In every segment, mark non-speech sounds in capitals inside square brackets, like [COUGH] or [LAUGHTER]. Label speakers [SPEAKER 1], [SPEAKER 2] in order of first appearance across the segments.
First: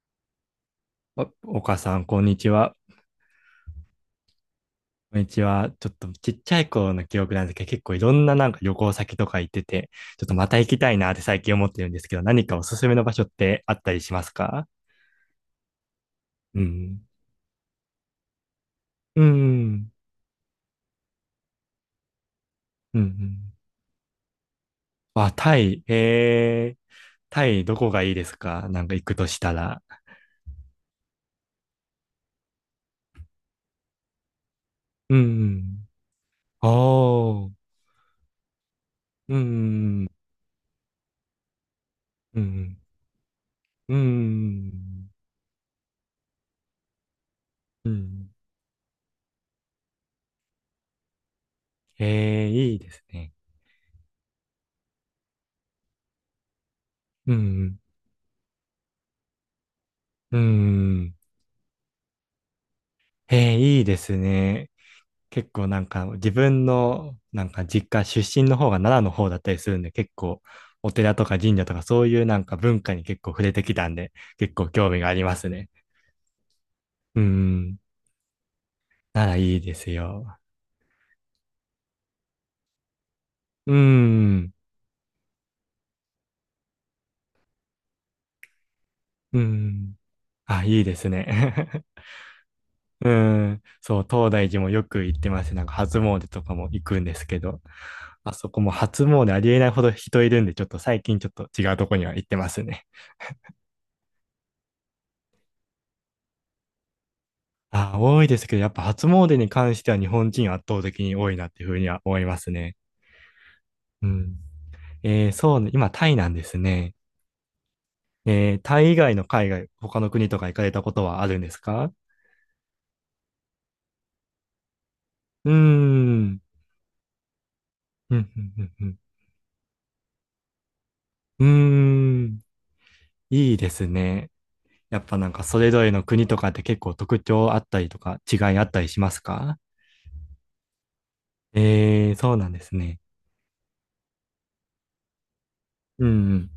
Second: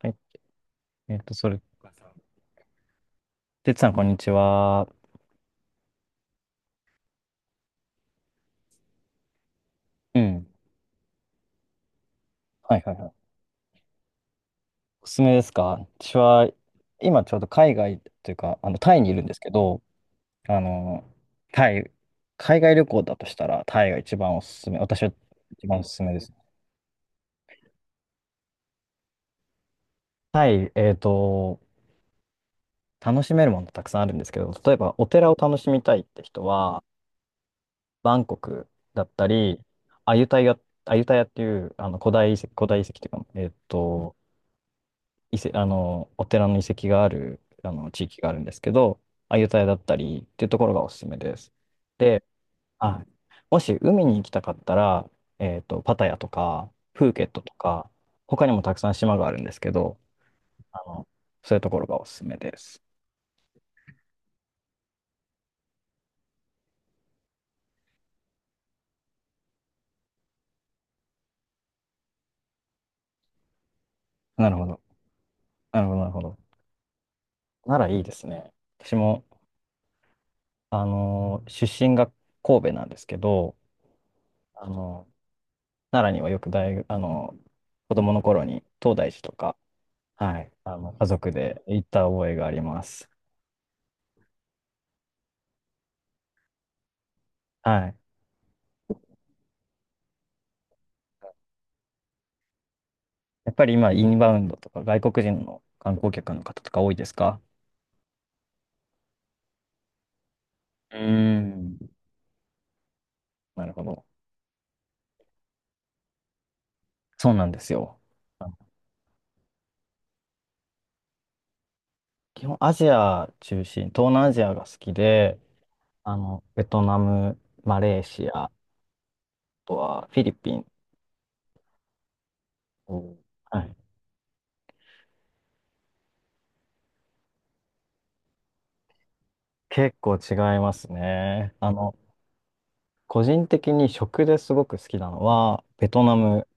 [SPEAKER 1] はい。えっと、そ
[SPEAKER 2] お、
[SPEAKER 1] れ、
[SPEAKER 2] お母
[SPEAKER 1] さ、
[SPEAKER 2] さん、こんにちは。
[SPEAKER 1] てつさん、こんにちは。
[SPEAKER 2] こんにちは。ちょっとちっちゃい頃の記憶なんですけど、結構いろんななんか旅行先とか行ってて、
[SPEAKER 1] う
[SPEAKER 2] ちょっと
[SPEAKER 1] ん。
[SPEAKER 2] また行きたいなって最近思ってるんですけど、何かお
[SPEAKER 1] は
[SPEAKER 2] す
[SPEAKER 1] い
[SPEAKER 2] す
[SPEAKER 1] は
[SPEAKER 2] め
[SPEAKER 1] い
[SPEAKER 2] の
[SPEAKER 1] は
[SPEAKER 2] 場所っ
[SPEAKER 1] い。
[SPEAKER 2] てあったりしますか？
[SPEAKER 1] おすすめですか？私は、
[SPEAKER 2] うん。
[SPEAKER 1] 今ちょうど海外というか、タイにいる
[SPEAKER 2] う
[SPEAKER 1] んですけど、
[SPEAKER 2] ん。
[SPEAKER 1] あの、タイ、海外旅
[SPEAKER 2] うん
[SPEAKER 1] 行
[SPEAKER 2] う
[SPEAKER 1] だとした
[SPEAKER 2] ん。
[SPEAKER 1] ら、タイが一番おすすめ。私は
[SPEAKER 2] あ、タ
[SPEAKER 1] 一番
[SPEAKER 2] イ。
[SPEAKER 1] おすすめです。
[SPEAKER 2] タイどこがいいですか、なんか行くとしたら？
[SPEAKER 1] タイ、えっと、楽しめるものたくさんあるんですけど、例えばお
[SPEAKER 2] う
[SPEAKER 1] 寺を楽しみ
[SPEAKER 2] ん。
[SPEAKER 1] たいって人は、
[SPEAKER 2] おー。
[SPEAKER 1] バンコクだった
[SPEAKER 2] う
[SPEAKER 1] り、
[SPEAKER 2] ん。
[SPEAKER 1] アユタヤ、アユタヤっていう、
[SPEAKER 2] う
[SPEAKER 1] 古
[SPEAKER 2] ん。
[SPEAKER 1] 代遺跡っていうか、えっ
[SPEAKER 2] う
[SPEAKER 1] と、
[SPEAKER 2] ん。
[SPEAKER 1] 遺跡、あの、お寺の遺跡がある、
[SPEAKER 2] う
[SPEAKER 1] 地域が
[SPEAKER 2] ん。
[SPEAKER 1] あるんですけど、アユタヤだったりっていうところがおすすめです。で、
[SPEAKER 2] えー、いいで
[SPEAKER 1] は
[SPEAKER 2] す
[SPEAKER 1] い。
[SPEAKER 2] ね。
[SPEAKER 1] もし海に行きたかったら、パタヤとか、プーケッ
[SPEAKER 2] う
[SPEAKER 1] トと
[SPEAKER 2] ん。
[SPEAKER 1] か、他にもたくさん島があるんですけど、
[SPEAKER 2] う
[SPEAKER 1] あの、
[SPEAKER 2] ん。
[SPEAKER 1] そういうところがおすすめです。
[SPEAKER 2] えー、いいですね。結構なんか自分のなんか実家出身の方が奈良の方だったりするんで、結構お寺とか神社とか、そういうなんか文化に結構触れてきたんで、
[SPEAKER 1] な
[SPEAKER 2] 結
[SPEAKER 1] るほ
[SPEAKER 2] 構
[SPEAKER 1] ど。
[SPEAKER 2] 興味がありますね。
[SPEAKER 1] なるほど、なるほど。
[SPEAKER 2] う
[SPEAKER 1] な
[SPEAKER 2] ん。
[SPEAKER 1] らいいですね。私も、
[SPEAKER 2] 奈良いいですよ。
[SPEAKER 1] あの、出身が神戸なんですけど、
[SPEAKER 2] うん。
[SPEAKER 1] あの、奈良にはよく大学、子供の頃に東大寺と
[SPEAKER 2] う
[SPEAKER 1] か、
[SPEAKER 2] ん。
[SPEAKER 1] はい。
[SPEAKER 2] あ、いいで
[SPEAKER 1] 家
[SPEAKER 2] すね。
[SPEAKER 1] 族で行った覚えがありま
[SPEAKER 2] [LAUGHS]
[SPEAKER 1] す。
[SPEAKER 2] うん。そう、東大寺もよく行ってますね。なんか初詣とかも行くんですけど、
[SPEAKER 1] はい。
[SPEAKER 2] あそこも初詣ありえないほど人いるんで、ちょっと最近ちょっと違うとこには行ってますね。
[SPEAKER 1] やっぱり今、インバウンドとか外国人の観光客の方とか多いですか？
[SPEAKER 2] あ、多いですけど、やっぱ初詣に関しては日本人圧倒
[SPEAKER 1] う
[SPEAKER 2] 的に多い
[SPEAKER 1] ー
[SPEAKER 2] なっていうふ
[SPEAKER 1] ん。
[SPEAKER 2] うには思いますね。
[SPEAKER 1] なるほど。
[SPEAKER 2] うん。えー、そうね、今タイなんですね。
[SPEAKER 1] そうなんですよ。あ
[SPEAKER 2] え
[SPEAKER 1] の
[SPEAKER 2] ー、タイ以外の海外、他の国とか行かれたことはあるんですか？
[SPEAKER 1] 基本アジア中心、東南アジアが好きで、
[SPEAKER 2] うーん。
[SPEAKER 1] ベトナム、マレー
[SPEAKER 2] うんう
[SPEAKER 1] シア、あ
[SPEAKER 2] んうんうん
[SPEAKER 1] とはフィリピン。
[SPEAKER 2] うーん。
[SPEAKER 1] おー。
[SPEAKER 2] いい
[SPEAKER 1] は
[SPEAKER 2] で
[SPEAKER 1] い。
[SPEAKER 2] すね。やっぱなんかそれぞれの国とかって、結構特徴あったりとか違いあったりしますか？
[SPEAKER 1] 結構違いますね。
[SPEAKER 2] えー、そうなんですね。
[SPEAKER 1] 個人的に食ですごく好きなのは、ベト
[SPEAKER 2] う
[SPEAKER 1] ナム。
[SPEAKER 2] ん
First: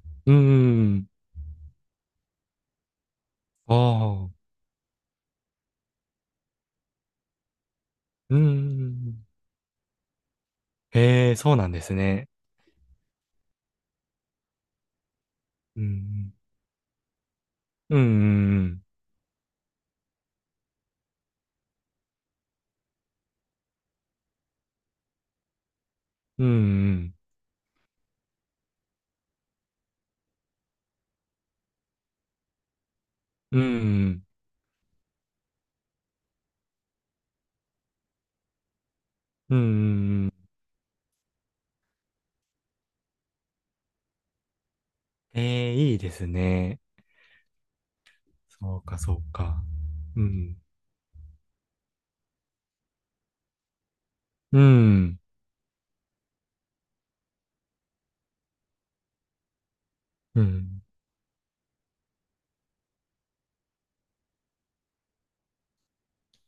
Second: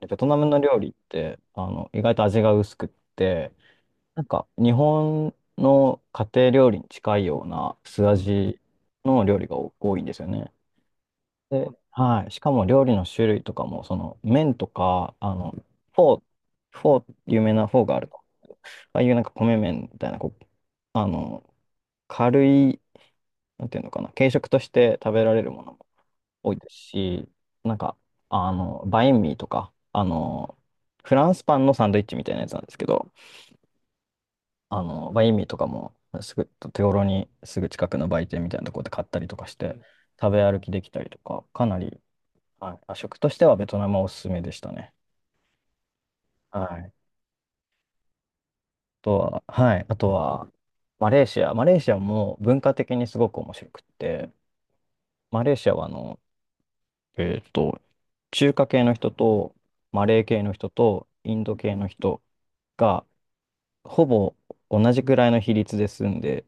[SPEAKER 1] ベト
[SPEAKER 2] うん。うー
[SPEAKER 1] ナムの料理っ
[SPEAKER 2] ん。
[SPEAKER 1] て、意外と味が薄くって、
[SPEAKER 2] あ
[SPEAKER 1] なんか
[SPEAKER 2] あ。
[SPEAKER 1] 日本の家庭料理に近いような素
[SPEAKER 2] う
[SPEAKER 1] 味の
[SPEAKER 2] ん。
[SPEAKER 1] 料理が多いんですよね。
[SPEAKER 2] へえ、そう
[SPEAKER 1] で、
[SPEAKER 2] なんです
[SPEAKER 1] は
[SPEAKER 2] ね。
[SPEAKER 1] い。しかも料理の種類とかも、その麺とか、
[SPEAKER 2] うんう
[SPEAKER 1] フォー、
[SPEAKER 2] ん
[SPEAKER 1] フォー、有名なフォーが
[SPEAKER 2] う
[SPEAKER 1] あると。
[SPEAKER 2] ん、
[SPEAKER 1] ああいうなんか米麺みたいな、こう、あの、軽い、なんていうのかな、軽食として食べられるものも
[SPEAKER 2] うん、う
[SPEAKER 1] 多いです
[SPEAKER 2] ん、
[SPEAKER 1] し、なんか、バインミーとか、フランスパンのサンドイッチみたいなやつなんですけど、
[SPEAKER 2] うん、
[SPEAKER 1] 意味とかも、すぐ、手頃にすぐ近くの売店みたいなところで買ったりとかし
[SPEAKER 2] うん、う
[SPEAKER 1] て、食
[SPEAKER 2] ん。
[SPEAKER 1] べ歩きできたりとか、かなり、はい、あ、食としてはベトナムはおすすめでしたね。
[SPEAKER 2] ええー、いいです
[SPEAKER 1] は
[SPEAKER 2] ね。
[SPEAKER 1] い。あ
[SPEAKER 2] そうか、そ
[SPEAKER 1] と
[SPEAKER 2] う
[SPEAKER 1] は、
[SPEAKER 2] か。
[SPEAKER 1] はい。あと
[SPEAKER 2] う
[SPEAKER 1] は、
[SPEAKER 2] ん、
[SPEAKER 1] マレーシア。マレーシアも文化的にすごく面白くって、
[SPEAKER 2] うん、
[SPEAKER 1] マレーシアはえっと、中華系の人と、マレー
[SPEAKER 2] う
[SPEAKER 1] 系の人
[SPEAKER 2] ん。
[SPEAKER 1] と、インド系の人が、ほぼ同じくらいの比率で住んで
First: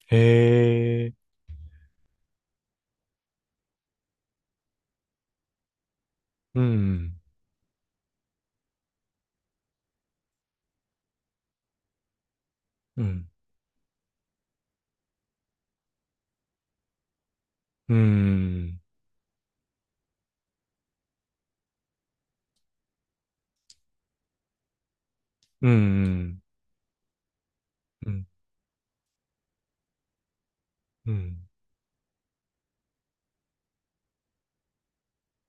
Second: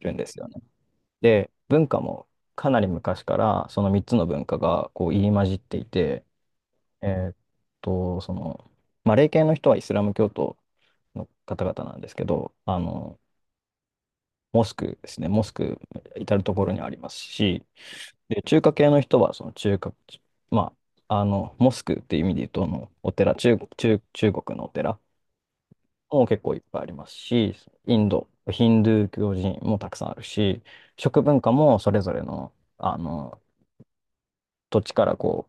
[SPEAKER 1] るん
[SPEAKER 2] え
[SPEAKER 1] ですよね。
[SPEAKER 2] え、
[SPEAKER 1] で、文化もかなり昔からその3つの文化がこう入り混じっていて、
[SPEAKER 2] う
[SPEAKER 1] え
[SPEAKER 2] ん、
[SPEAKER 1] ーっと、その、マレー系の人はイスラム教徒の方々なんですけど、
[SPEAKER 2] うん、
[SPEAKER 1] モスクですね、モスク至る所にありますし、
[SPEAKER 2] う
[SPEAKER 1] で、中華
[SPEAKER 2] ん、
[SPEAKER 1] 系の人はその中華、まモスクっていう意味で言うと、あのお寺、中、中、中国のお寺
[SPEAKER 2] うん、う
[SPEAKER 1] も
[SPEAKER 2] ん、
[SPEAKER 1] 結構いっぱいありますし、イン
[SPEAKER 2] うん、
[SPEAKER 1] ド、ヒンドゥー教寺院もたくさんあるし、
[SPEAKER 2] う
[SPEAKER 1] 食文
[SPEAKER 2] ん、
[SPEAKER 1] 化もそれぞれの、土地からこ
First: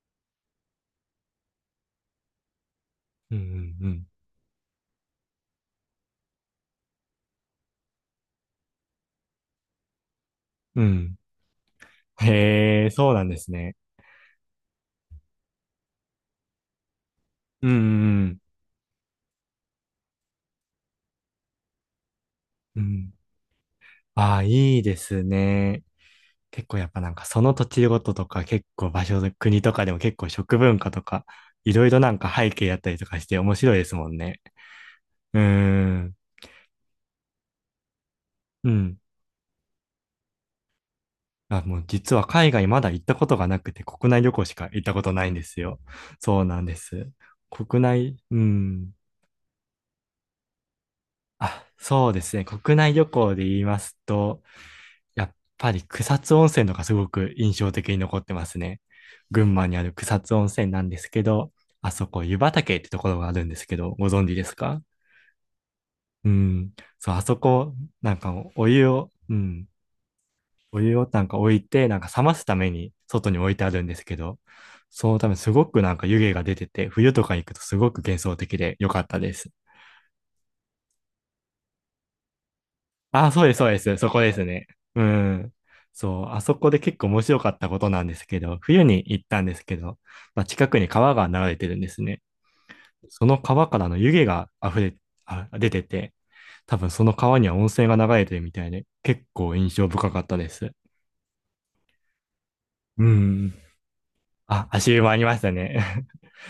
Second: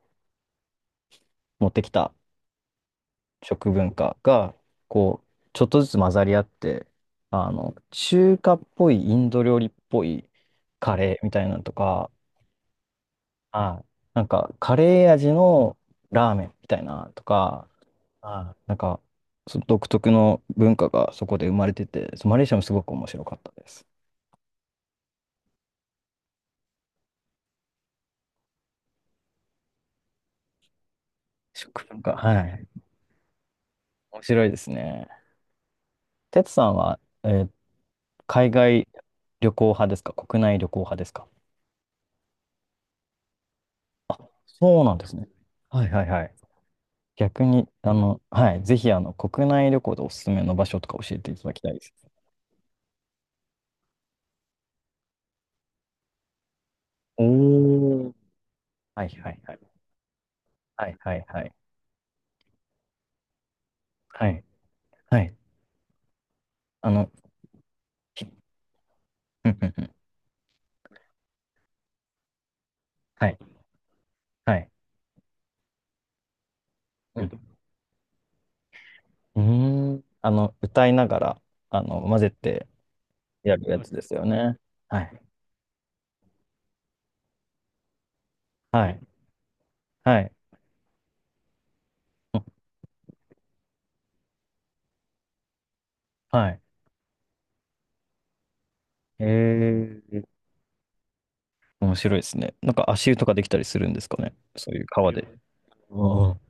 [SPEAKER 1] う持ってきた
[SPEAKER 2] う
[SPEAKER 1] 食文
[SPEAKER 2] ん。
[SPEAKER 1] 化がこうちょっとずつ混ざり合って、あの中華っぽいインド料理っぽい
[SPEAKER 2] う
[SPEAKER 1] カ
[SPEAKER 2] ん。
[SPEAKER 1] レーみたいなのとか、
[SPEAKER 2] へえ、そうなんですね。
[SPEAKER 1] はい、なんかカレー味のラーメンみたいなとか、
[SPEAKER 2] うん、うん、
[SPEAKER 1] はい、なんかその独特の文化がそこで生まれてて、そうマレーシアもす
[SPEAKER 2] う
[SPEAKER 1] ごく面
[SPEAKER 2] ん。
[SPEAKER 1] 白かったです。
[SPEAKER 2] ああ、いいですね。結構やっぱなんかその土地ごととか、結構場所、国とかでも結構食文化とか、
[SPEAKER 1] 食
[SPEAKER 2] いろいろ
[SPEAKER 1] 文
[SPEAKER 2] な
[SPEAKER 1] 化、
[SPEAKER 2] んか
[SPEAKER 1] は
[SPEAKER 2] 背景やっ
[SPEAKER 1] い。
[SPEAKER 2] たりとかして、面白いですもん
[SPEAKER 1] 面
[SPEAKER 2] ね。
[SPEAKER 1] 白いですね。
[SPEAKER 2] うーん。
[SPEAKER 1] テツさんは、えー海
[SPEAKER 2] う
[SPEAKER 1] 外
[SPEAKER 2] ん。
[SPEAKER 1] 旅行派ですか、国内旅行派ですか？
[SPEAKER 2] あ、もう実は海外まだ行ったことがなくて、国
[SPEAKER 1] あ、
[SPEAKER 2] 内旅行しか行
[SPEAKER 1] そ
[SPEAKER 2] っ
[SPEAKER 1] う
[SPEAKER 2] た
[SPEAKER 1] なん
[SPEAKER 2] こ
[SPEAKER 1] で
[SPEAKER 2] と
[SPEAKER 1] す
[SPEAKER 2] な
[SPEAKER 1] ね。
[SPEAKER 2] いんですよ。
[SPEAKER 1] はいはいはい。
[SPEAKER 2] そうなんです。
[SPEAKER 1] 逆に、
[SPEAKER 2] 国内、う
[SPEAKER 1] はい、ぜひ、
[SPEAKER 2] ん。
[SPEAKER 1] 国内旅行でおすすめの場所とか教えていただき
[SPEAKER 2] あ、
[SPEAKER 1] たいです。
[SPEAKER 2] そうですね。国内旅行で言いますと、やっぱり草津温泉のがすごく印象的に
[SPEAKER 1] おー。
[SPEAKER 2] 残ってますね。
[SPEAKER 1] はいはい
[SPEAKER 2] 群
[SPEAKER 1] はい。
[SPEAKER 2] 馬にある草津温泉な
[SPEAKER 1] は
[SPEAKER 2] ん
[SPEAKER 1] い
[SPEAKER 2] です
[SPEAKER 1] は
[SPEAKER 2] け
[SPEAKER 1] いは
[SPEAKER 2] ど、
[SPEAKER 1] い。
[SPEAKER 2] あそこ湯畑ってところがあるんですけど、ご存
[SPEAKER 1] は
[SPEAKER 2] 知
[SPEAKER 1] い。
[SPEAKER 2] ですか？
[SPEAKER 1] はい。
[SPEAKER 2] うん。
[SPEAKER 1] あの、
[SPEAKER 2] そう、あそこ、なん
[SPEAKER 1] ひ
[SPEAKER 2] かお湯を、う
[SPEAKER 1] うんう
[SPEAKER 2] ん。
[SPEAKER 1] んうん。
[SPEAKER 2] お湯をなんか置いて、なんか冷ますために
[SPEAKER 1] は
[SPEAKER 2] 外に
[SPEAKER 1] い。
[SPEAKER 2] 置いてあるんですけど、
[SPEAKER 1] はい。
[SPEAKER 2] そのためすごくなんか湯気が出てて、冬
[SPEAKER 1] う
[SPEAKER 2] とか行
[SPEAKER 1] ん。
[SPEAKER 2] くとすごく幻想的で良かったで
[SPEAKER 1] うー
[SPEAKER 2] す。
[SPEAKER 1] ん、あの、歌いながら、混ぜて
[SPEAKER 2] あ、そうで
[SPEAKER 1] や
[SPEAKER 2] す、そ
[SPEAKER 1] る
[SPEAKER 2] う
[SPEAKER 1] や
[SPEAKER 2] で
[SPEAKER 1] つ
[SPEAKER 2] す。
[SPEAKER 1] で
[SPEAKER 2] そ
[SPEAKER 1] す
[SPEAKER 2] こ
[SPEAKER 1] よ
[SPEAKER 2] です
[SPEAKER 1] ね。
[SPEAKER 2] ね。
[SPEAKER 1] は
[SPEAKER 2] う
[SPEAKER 1] い。
[SPEAKER 2] ん。そう、あそこで結構面白かったことなんですけど、冬
[SPEAKER 1] はい。
[SPEAKER 2] に行ったんですけど、
[SPEAKER 1] はい。
[SPEAKER 2] まあ、近くに川が流れてるんですね。
[SPEAKER 1] うん、
[SPEAKER 2] その川からの湯気が溢れ、あ、出てて、
[SPEAKER 1] はい。
[SPEAKER 2] 多分その川には温泉が流れてるみたいで、結構印象
[SPEAKER 1] え
[SPEAKER 2] 深か
[SPEAKER 1] ー、
[SPEAKER 2] ったです。
[SPEAKER 1] 面白いですね。なんか
[SPEAKER 2] う
[SPEAKER 1] 足湯とかでき
[SPEAKER 2] ん。
[SPEAKER 1] たりするんですかね。
[SPEAKER 2] あ、
[SPEAKER 1] そういう
[SPEAKER 2] 足湯も
[SPEAKER 1] 川
[SPEAKER 2] あり
[SPEAKER 1] で。
[SPEAKER 2] ましたね。
[SPEAKER 1] うん。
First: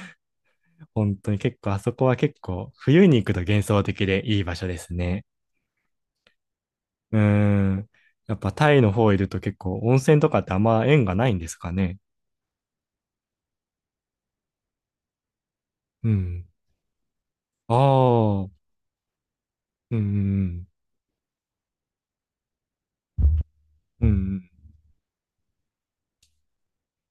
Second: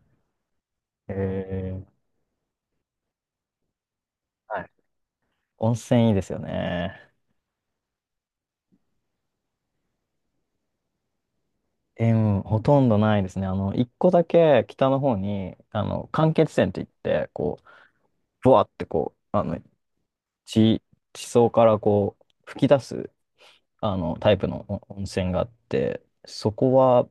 [SPEAKER 2] [LAUGHS]
[SPEAKER 1] え
[SPEAKER 2] 本当に結構、あ
[SPEAKER 1] ー、
[SPEAKER 2] そこは結構、冬に行くと幻想的でいい場
[SPEAKER 1] は
[SPEAKER 2] 所
[SPEAKER 1] い、
[SPEAKER 2] ですね。
[SPEAKER 1] 温泉いいですよね。
[SPEAKER 2] うん。やっぱタイの方いると、結構温泉とかってあんま縁がないんですかね。
[SPEAKER 1] え、うん、ほとんどないですね。一個だけ北の方に、
[SPEAKER 2] う
[SPEAKER 1] 間
[SPEAKER 2] ん。
[SPEAKER 1] 欠泉って言って、こう、
[SPEAKER 2] あ
[SPEAKER 1] ブ
[SPEAKER 2] あ、
[SPEAKER 1] ワーってこう、
[SPEAKER 2] うん、
[SPEAKER 1] 地、地層からこう、吹き出す、
[SPEAKER 2] う
[SPEAKER 1] タイプ
[SPEAKER 2] ん、
[SPEAKER 1] のお温泉があって、そこは、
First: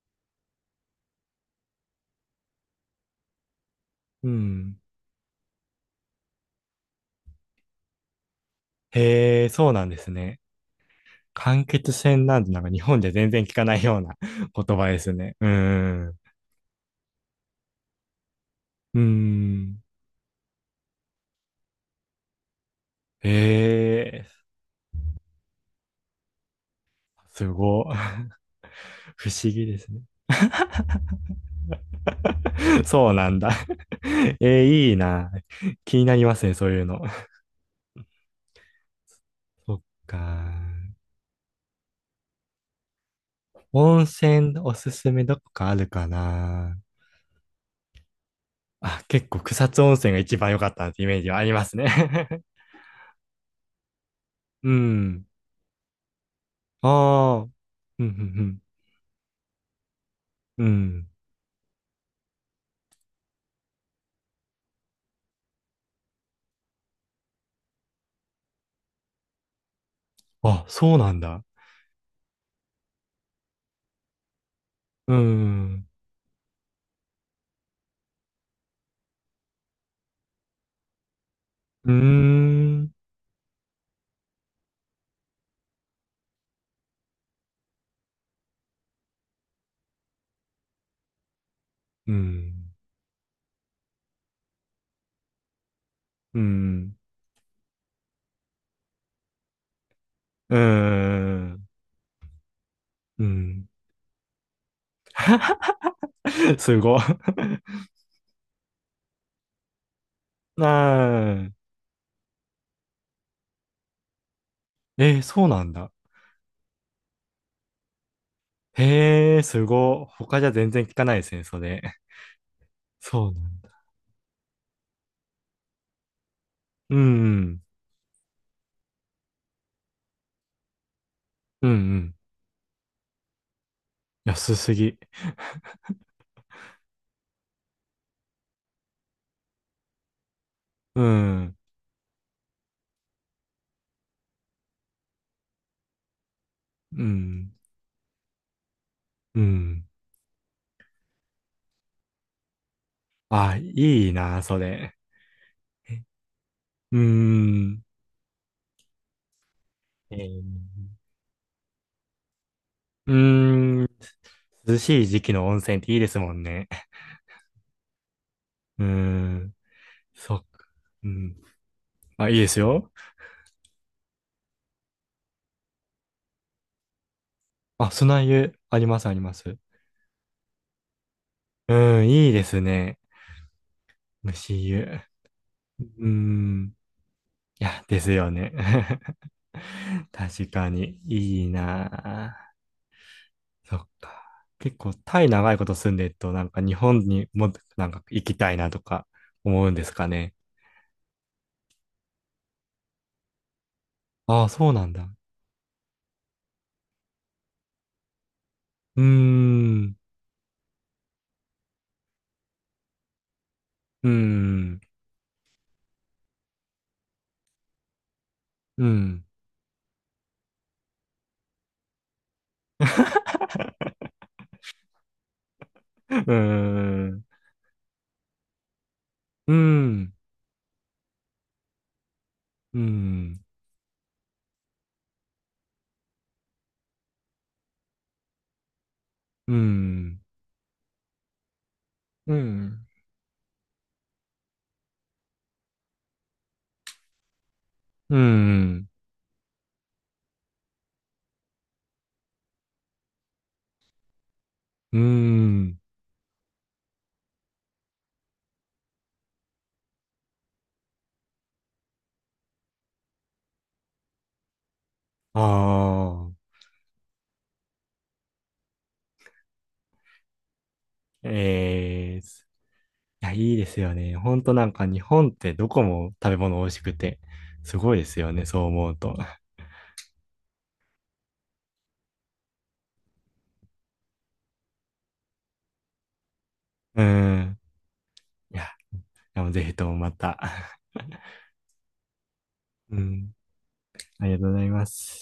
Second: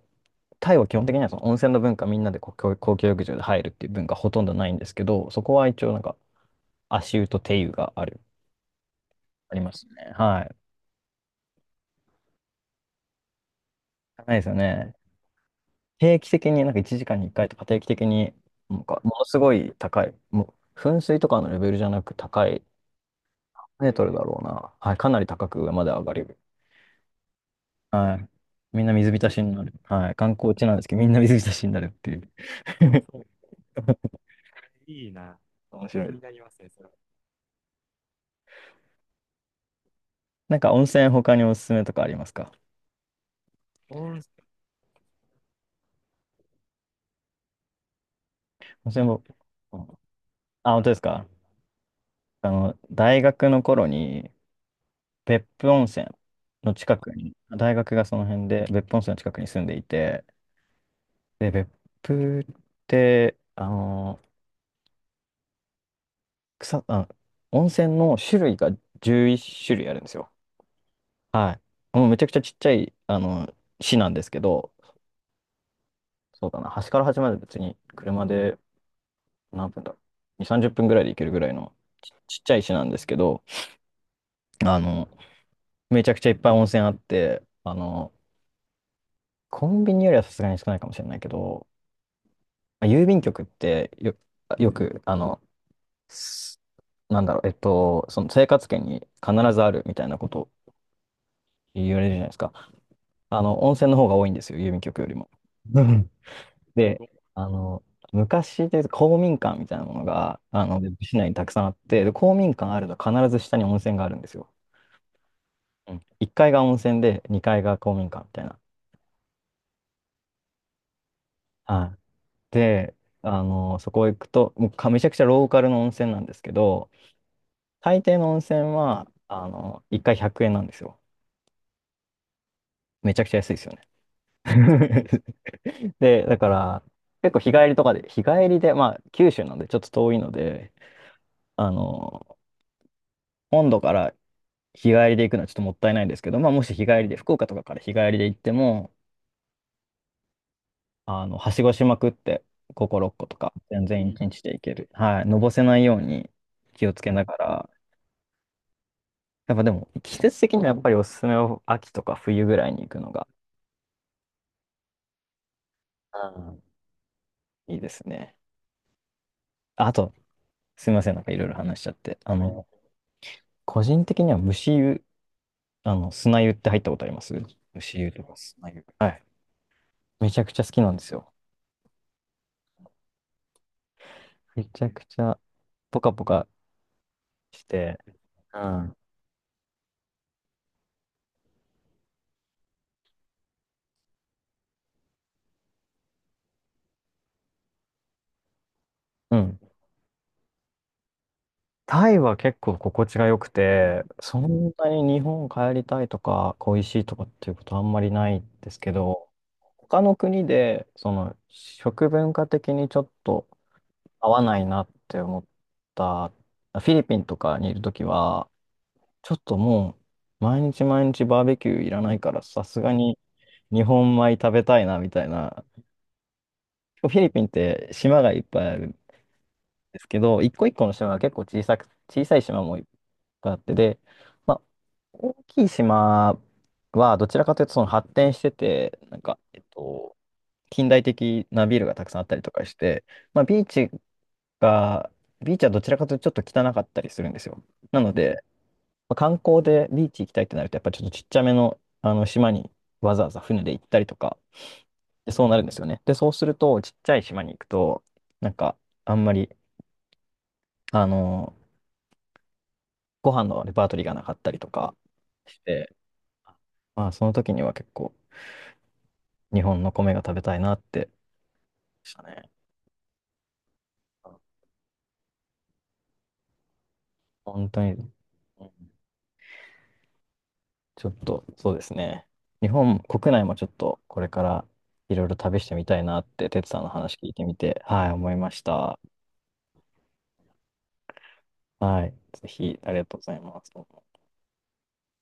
[SPEAKER 1] タイは基本的にはその温泉の文化みんなでこう公共浴場で入るっていう文化ほ
[SPEAKER 2] う
[SPEAKER 1] とんどないん
[SPEAKER 2] ん。
[SPEAKER 1] ですけど、そこは一応なんか足湯と手湯がある、
[SPEAKER 2] へえ、
[SPEAKER 1] あり
[SPEAKER 2] そ
[SPEAKER 1] ま
[SPEAKER 2] うな
[SPEAKER 1] す
[SPEAKER 2] んです
[SPEAKER 1] ね。
[SPEAKER 2] ね。
[SPEAKER 1] はい。
[SPEAKER 2] 間欠泉なんて、なんか日本じゃ全然聞かないような
[SPEAKER 1] ないですよ
[SPEAKER 2] [LAUGHS] 言葉
[SPEAKER 1] ね。
[SPEAKER 2] ですね。うん、
[SPEAKER 1] 定期的に、なんか1時間に1回とか定期的に、なんか
[SPEAKER 2] う
[SPEAKER 1] ものすごい
[SPEAKER 2] ん。
[SPEAKER 1] 高い、もう噴水とかのレベルじゃなく高い、
[SPEAKER 2] へ
[SPEAKER 1] 何メートルだ
[SPEAKER 2] え、
[SPEAKER 1] ろうな。はい、かなり高く上まで上がる。
[SPEAKER 2] すごい。
[SPEAKER 1] はい。
[SPEAKER 2] [LAUGHS]
[SPEAKER 1] みんな水
[SPEAKER 2] 不
[SPEAKER 1] 浸し
[SPEAKER 2] 思
[SPEAKER 1] にな
[SPEAKER 2] 議
[SPEAKER 1] る。
[SPEAKER 2] ですね。
[SPEAKER 1] はい。観光地なんですけど、みんな水浸しになるっていう。
[SPEAKER 2] [LAUGHS] そう
[SPEAKER 1] [LAUGHS]
[SPEAKER 2] なんだ。[LAUGHS] えー、いいな。
[SPEAKER 1] 面
[SPEAKER 2] 気
[SPEAKER 1] 白
[SPEAKER 2] に
[SPEAKER 1] い、
[SPEAKER 2] なります
[SPEAKER 1] は。
[SPEAKER 2] ね、そういうの。そっ
[SPEAKER 1] なんか温
[SPEAKER 2] か。
[SPEAKER 1] 泉他におすすめとかありますか？
[SPEAKER 2] 温泉おすすめ、どこかあるかな。
[SPEAKER 1] 温泉
[SPEAKER 2] あ、
[SPEAKER 1] も、
[SPEAKER 2] 結構草
[SPEAKER 1] うん、
[SPEAKER 2] 津温泉が一番良か
[SPEAKER 1] あ、
[SPEAKER 2] っ
[SPEAKER 1] 本
[SPEAKER 2] た
[SPEAKER 1] 当
[SPEAKER 2] っ
[SPEAKER 1] です
[SPEAKER 2] てイメー
[SPEAKER 1] か？
[SPEAKER 2] ジはありますね。[LAUGHS]
[SPEAKER 1] 大学の頃に
[SPEAKER 2] うん。
[SPEAKER 1] 別府温泉の近くに、
[SPEAKER 2] ああ、
[SPEAKER 1] 大学が
[SPEAKER 2] うん、う
[SPEAKER 1] その辺
[SPEAKER 2] ん、
[SPEAKER 1] で別府温泉の近くに住んでいて、
[SPEAKER 2] うん。うん。
[SPEAKER 1] で、別府って、あの草、あ、温泉の種類が11種類あるんですよ。
[SPEAKER 2] あ、そうなんだ。
[SPEAKER 1] はい。もうめちゃくちゃちっちゃい、市なんですけど、
[SPEAKER 2] うん。
[SPEAKER 1] そうだな、端から端まで別に車で何分だろう。2、30分ぐらいで行けるぐらいの
[SPEAKER 2] うー
[SPEAKER 1] ちっちゃい市なん
[SPEAKER 2] ん。
[SPEAKER 1] ですけど、あの、めちゃくちゃいっぱい温泉あって、コンビニよりはさすがに少ないかもしれないけど、
[SPEAKER 2] うん。
[SPEAKER 1] まあ郵便局ってよく、
[SPEAKER 2] うん。
[SPEAKER 1] なんだろう、その生活圏に必ずあるみたいなこと
[SPEAKER 2] う
[SPEAKER 1] を
[SPEAKER 2] ん。
[SPEAKER 1] 言われるじゃないですか。
[SPEAKER 2] うん。
[SPEAKER 1] 温泉の方が多いんですよ、郵便局よりも。うん。
[SPEAKER 2] [LAUGHS] すご
[SPEAKER 1] で、
[SPEAKER 2] い。
[SPEAKER 1] あの、昔でいうと公民館みたいなものが、
[SPEAKER 2] [LAUGHS]
[SPEAKER 1] 市内に
[SPEAKER 2] な
[SPEAKER 1] たく
[SPEAKER 2] あ。
[SPEAKER 1] さんあって、で、公民館あると必ず下に温泉があるんですよ。
[SPEAKER 2] えー、そうなんだ。
[SPEAKER 1] うん、1階が温泉で、2階が公民館みたいな。
[SPEAKER 2] へえ、すごい。他じゃ全然聞かないですね、そ
[SPEAKER 1] はい。
[SPEAKER 2] れ。
[SPEAKER 1] で、
[SPEAKER 2] そうなんだ。
[SPEAKER 1] そこ行くと、もうめちゃくちゃローカルの温泉なんですけど、
[SPEAKER 2] うん。
[SPEAKER 1] 大抵の温泉は、1回100円なんですよ。
[SPEAKER 2] うん。うん。
[SPEAKER 1] めちゃくちゃ安いですよね。
[SPEAKER 2] 安すぎ。
[SPEAKER 1] [LAUGHS] で、だから、結構日帰りとかで、日帰りで、まあ、九州なんでちょっと遠いので、
[SPEAKER 2] うん。
[SPEAKER 1] あの、本土から日帰りで行くのはちょっともったいないんですけど、まあ、もし日帰
[SPEAKER 2] う
[SPEAKER 1] りで、福岡
[SPEAKER 2] ん。
[SPEAKER 1] とかから日帰りで行っても、
[SPEAKER 2] うん。
[SPEAKER 1] はしごしまくって、5個、6個とか、
[SPEAKER 2] あ、
[SPEAKER 1] 全う然
[SPEAKER 2] い
[SPEAKER 1] ん
[SPEAKER 2] い
[SPEAKER 1] 1日
[SPEAKER 2] な、
[SPEAKER 1] で
[SPEAKER 2] そ
[SPEAKER 1] 行ける。
[SPEAKER 2] れ。
[SPEAKER 1] はい、のぼせないように気を
[SPEAKER 2] う
[SPEAKER 1] つけながら、
[SPEAKER 2] ん。
[SPEAKER 1] やっぱでも、季
[SPEAKER 2] え
[SPEAKER 1] 節
[SPEAKER 2] ー、
[SPEAKER 1] 的にはやっぱりおすすめは秋とか冬ぐらいに行くの
[SPEAKER 2] う
[SPEAKER 1] が、
[SPEAKER 2] ーん。涼しい時期の温泉っていいで
[SPEAKER 1] う
[SPEAKER 2] すもん
[SPEAKER 1] ん、
[SPEAKER 2] ね。
[SPEAKER 1] いいですね。
[SPEAKER 2] うーん。
[SPEAKER 1] あと、
[SPEAKER 2] そっか。
[SPEAKER 1] すみま
[SPEAKER 2] う
[SPEAKER 1] せん、なんかい
[SPEAKER 2] ん。
[SPEAKER 1] ろいろ話しちゃって。
[SPEAKER 2] あ、いいですよ。
[SPEAKER 1] 個人的には蒸し湯、砂湯って入ったことあります？
[SPEAKER 2] あ、
[SPEAKER 1] 牛湯
[SPEAKER 2] 砂
[SPEAKER 1] とか
[SPEAKER 2] 湯、
[SPEAKER 1] 砂
[SPEAKER 2] あ
[SPEAKER 1] 湯。
[SPEAKER 2] ります
[SPEAKER 1] は
[SPEAKER 2] あり
[SPEAKER 1] い。
[SPEAKER 2] ます。う
[SPEAKER 1] めちゃくちゃ好きなんですよ。
[SPEAKER 2] ん、いいですね。蒸
[SPEAKER 1] め
[SPEAKER 2] し湯。
[SPEAKER 1] ちゃ
[SPEAKER 2] う
[SPEAKER 1] くちゃポ
[SPEAKER 2] ー
[SPEAKER 1] カポカ
[SPEAKER 2] ん。
[SPEAKER 1] し
[SPEAKER 2] いや、
[SPEAKER 1] て、
[SPEAKER 2] ですよね。
[SPEAKER 1] うん。
[SPEAKER 2] [LAUGHS] 確かに、いいなあ。そっか。結構、タイ長いこと住んでると、なんか日本にも、なんか行きたいなとか
[SPEAKER 1] うん。
[SPEAKER 2] 思うんですかね。
[SPEAKER 1] タイは結構心地が良くて、そ
[SPEAKER 2] ああ、
[SPEAKER 1] ん
[SPEAKER 2] そ
[SPEAKER 1] ん
[SPEAKER 2] うな
[SPEAKER 1] な
[SPEAKER 2] ん
[SPEAKER 1] に
[SPEAKER 2] だ。
[SPEAKER 1] 日本帰りたいとか恋しいとかっていうことあんまりないんですけ
[SPEAKER 2] うー
[SPEAKER 1] ど、
[SPEAKER 2] ん。
[SPEAKER 1] 他の国でその食文化的にちょっと
[SPEAKER 2] うー
[SPEAKER 1] 合わない
[SPEAKER 2] ん。
[SPEAKER 1] なって思ったフィリピンとかにいるときは、
[SPEAKER 2] うん。
[SPEAKER 1] ちょっともう毎日毎日バーベキューいらないからさすがに日本米食べたいなみたいな。
[SPEAKER 2] うー
[SPEAKER 1] 結構フィ
[SPEAKER 2] ん。
[SPEAKER 1] リピンって島がいっぱいあるん
[SPEAKER 2] う
[SPEAKER 1] です
[SPEAKER 2] ん。
[SPEAKER 1] けど、一個一個の島が結構小さく、小さい島も
[SPEAKER 2] う
[SPEAKER 1] いっ
[SPEAKER 2] ん。
[SPEAKER 1] ぱいあってで、まあ、大きい島はどちらかというとその発展してて、
[SPEAKER 2] うん。
[SPEAKER 1] 近代的なビルがたくさんあっ
[SPEAKER 2] う
[SPEAKER 1] たりとかし
[SPEAKER 2] ん。
[SPEAKER 1] て、まあ、が、ビーチはどちらかというとちょっと汚かったりするんですよ。なの
[SPEAKER 2] う
[SPEAKER 1] で、
[SPEAKER 2] ん。
[SPEAKER 1] まあ観光でビーチ行きたいってなると、やっぱちょっとちっちゃめの、あの島にわざわざ船で行ったりとか、
[SPEAKER 2] う
[SPEAKER 1] でそうなるんで
[SPEAKER 2] ん。
[SPEAKER 1] すよね。で、そうすると、ちっちゃい島に行くと、なんか、あんまり、あの、ご飯のレパートリーがなかったりとか
[SPEAKER 2] あ
[SPEAKER 1] して、
[SPEAKER 2] あ。
[SPEAKER 1] まあ、その時には結構、日本の米が食べたいなってでし
[SPEAKER 2] ええ
[SPEAKER 1] た
[SPEAKER 2] ーす。
[SPEAKER 1] ね。
[SPEAKER 2] いや、いいですよね。ほんとなんか日本ってどこも食べ物美味しくて、
[SPEAKER 1] 本
[SPEAKER 2] す
[SPEAKER 1] 当
[SPEAKER 2] ご
[SPEAKER 1] に、
[SPEAKER 2] い
[SPEAKER 1] う
[SPEAKER 2] で
[SPEAKER 1] ん。
[SPEAKER 2] すよね、そう思うと。
[SPEAKER 1] ちょっと、そうですね。日本国内もちょっと、これから、いろいろ旅してみたいなって、哲さんの
[SPEAKER 2] う
[SPEAKER 1] 話聞いてみ
[SPEAKER 2] ん。
[SPEAKER 1] て、はい、思いま
[SPEAKER 2] い
[SPEAKER 1] し
[SPEAKER 2] や、
[SPEAKER 1] た。
[SPEAKER 2] でもぜひともまた。[LAUGHS]
[SPEAKER 1] はい、ぜひ、あり
[SPEAKER 2] う
[SPEAKER 1] がとうござ
[SPEAKER 2] ん。
[SPEAKER 1] います。
[SPEAKER 2] ありがとうございます。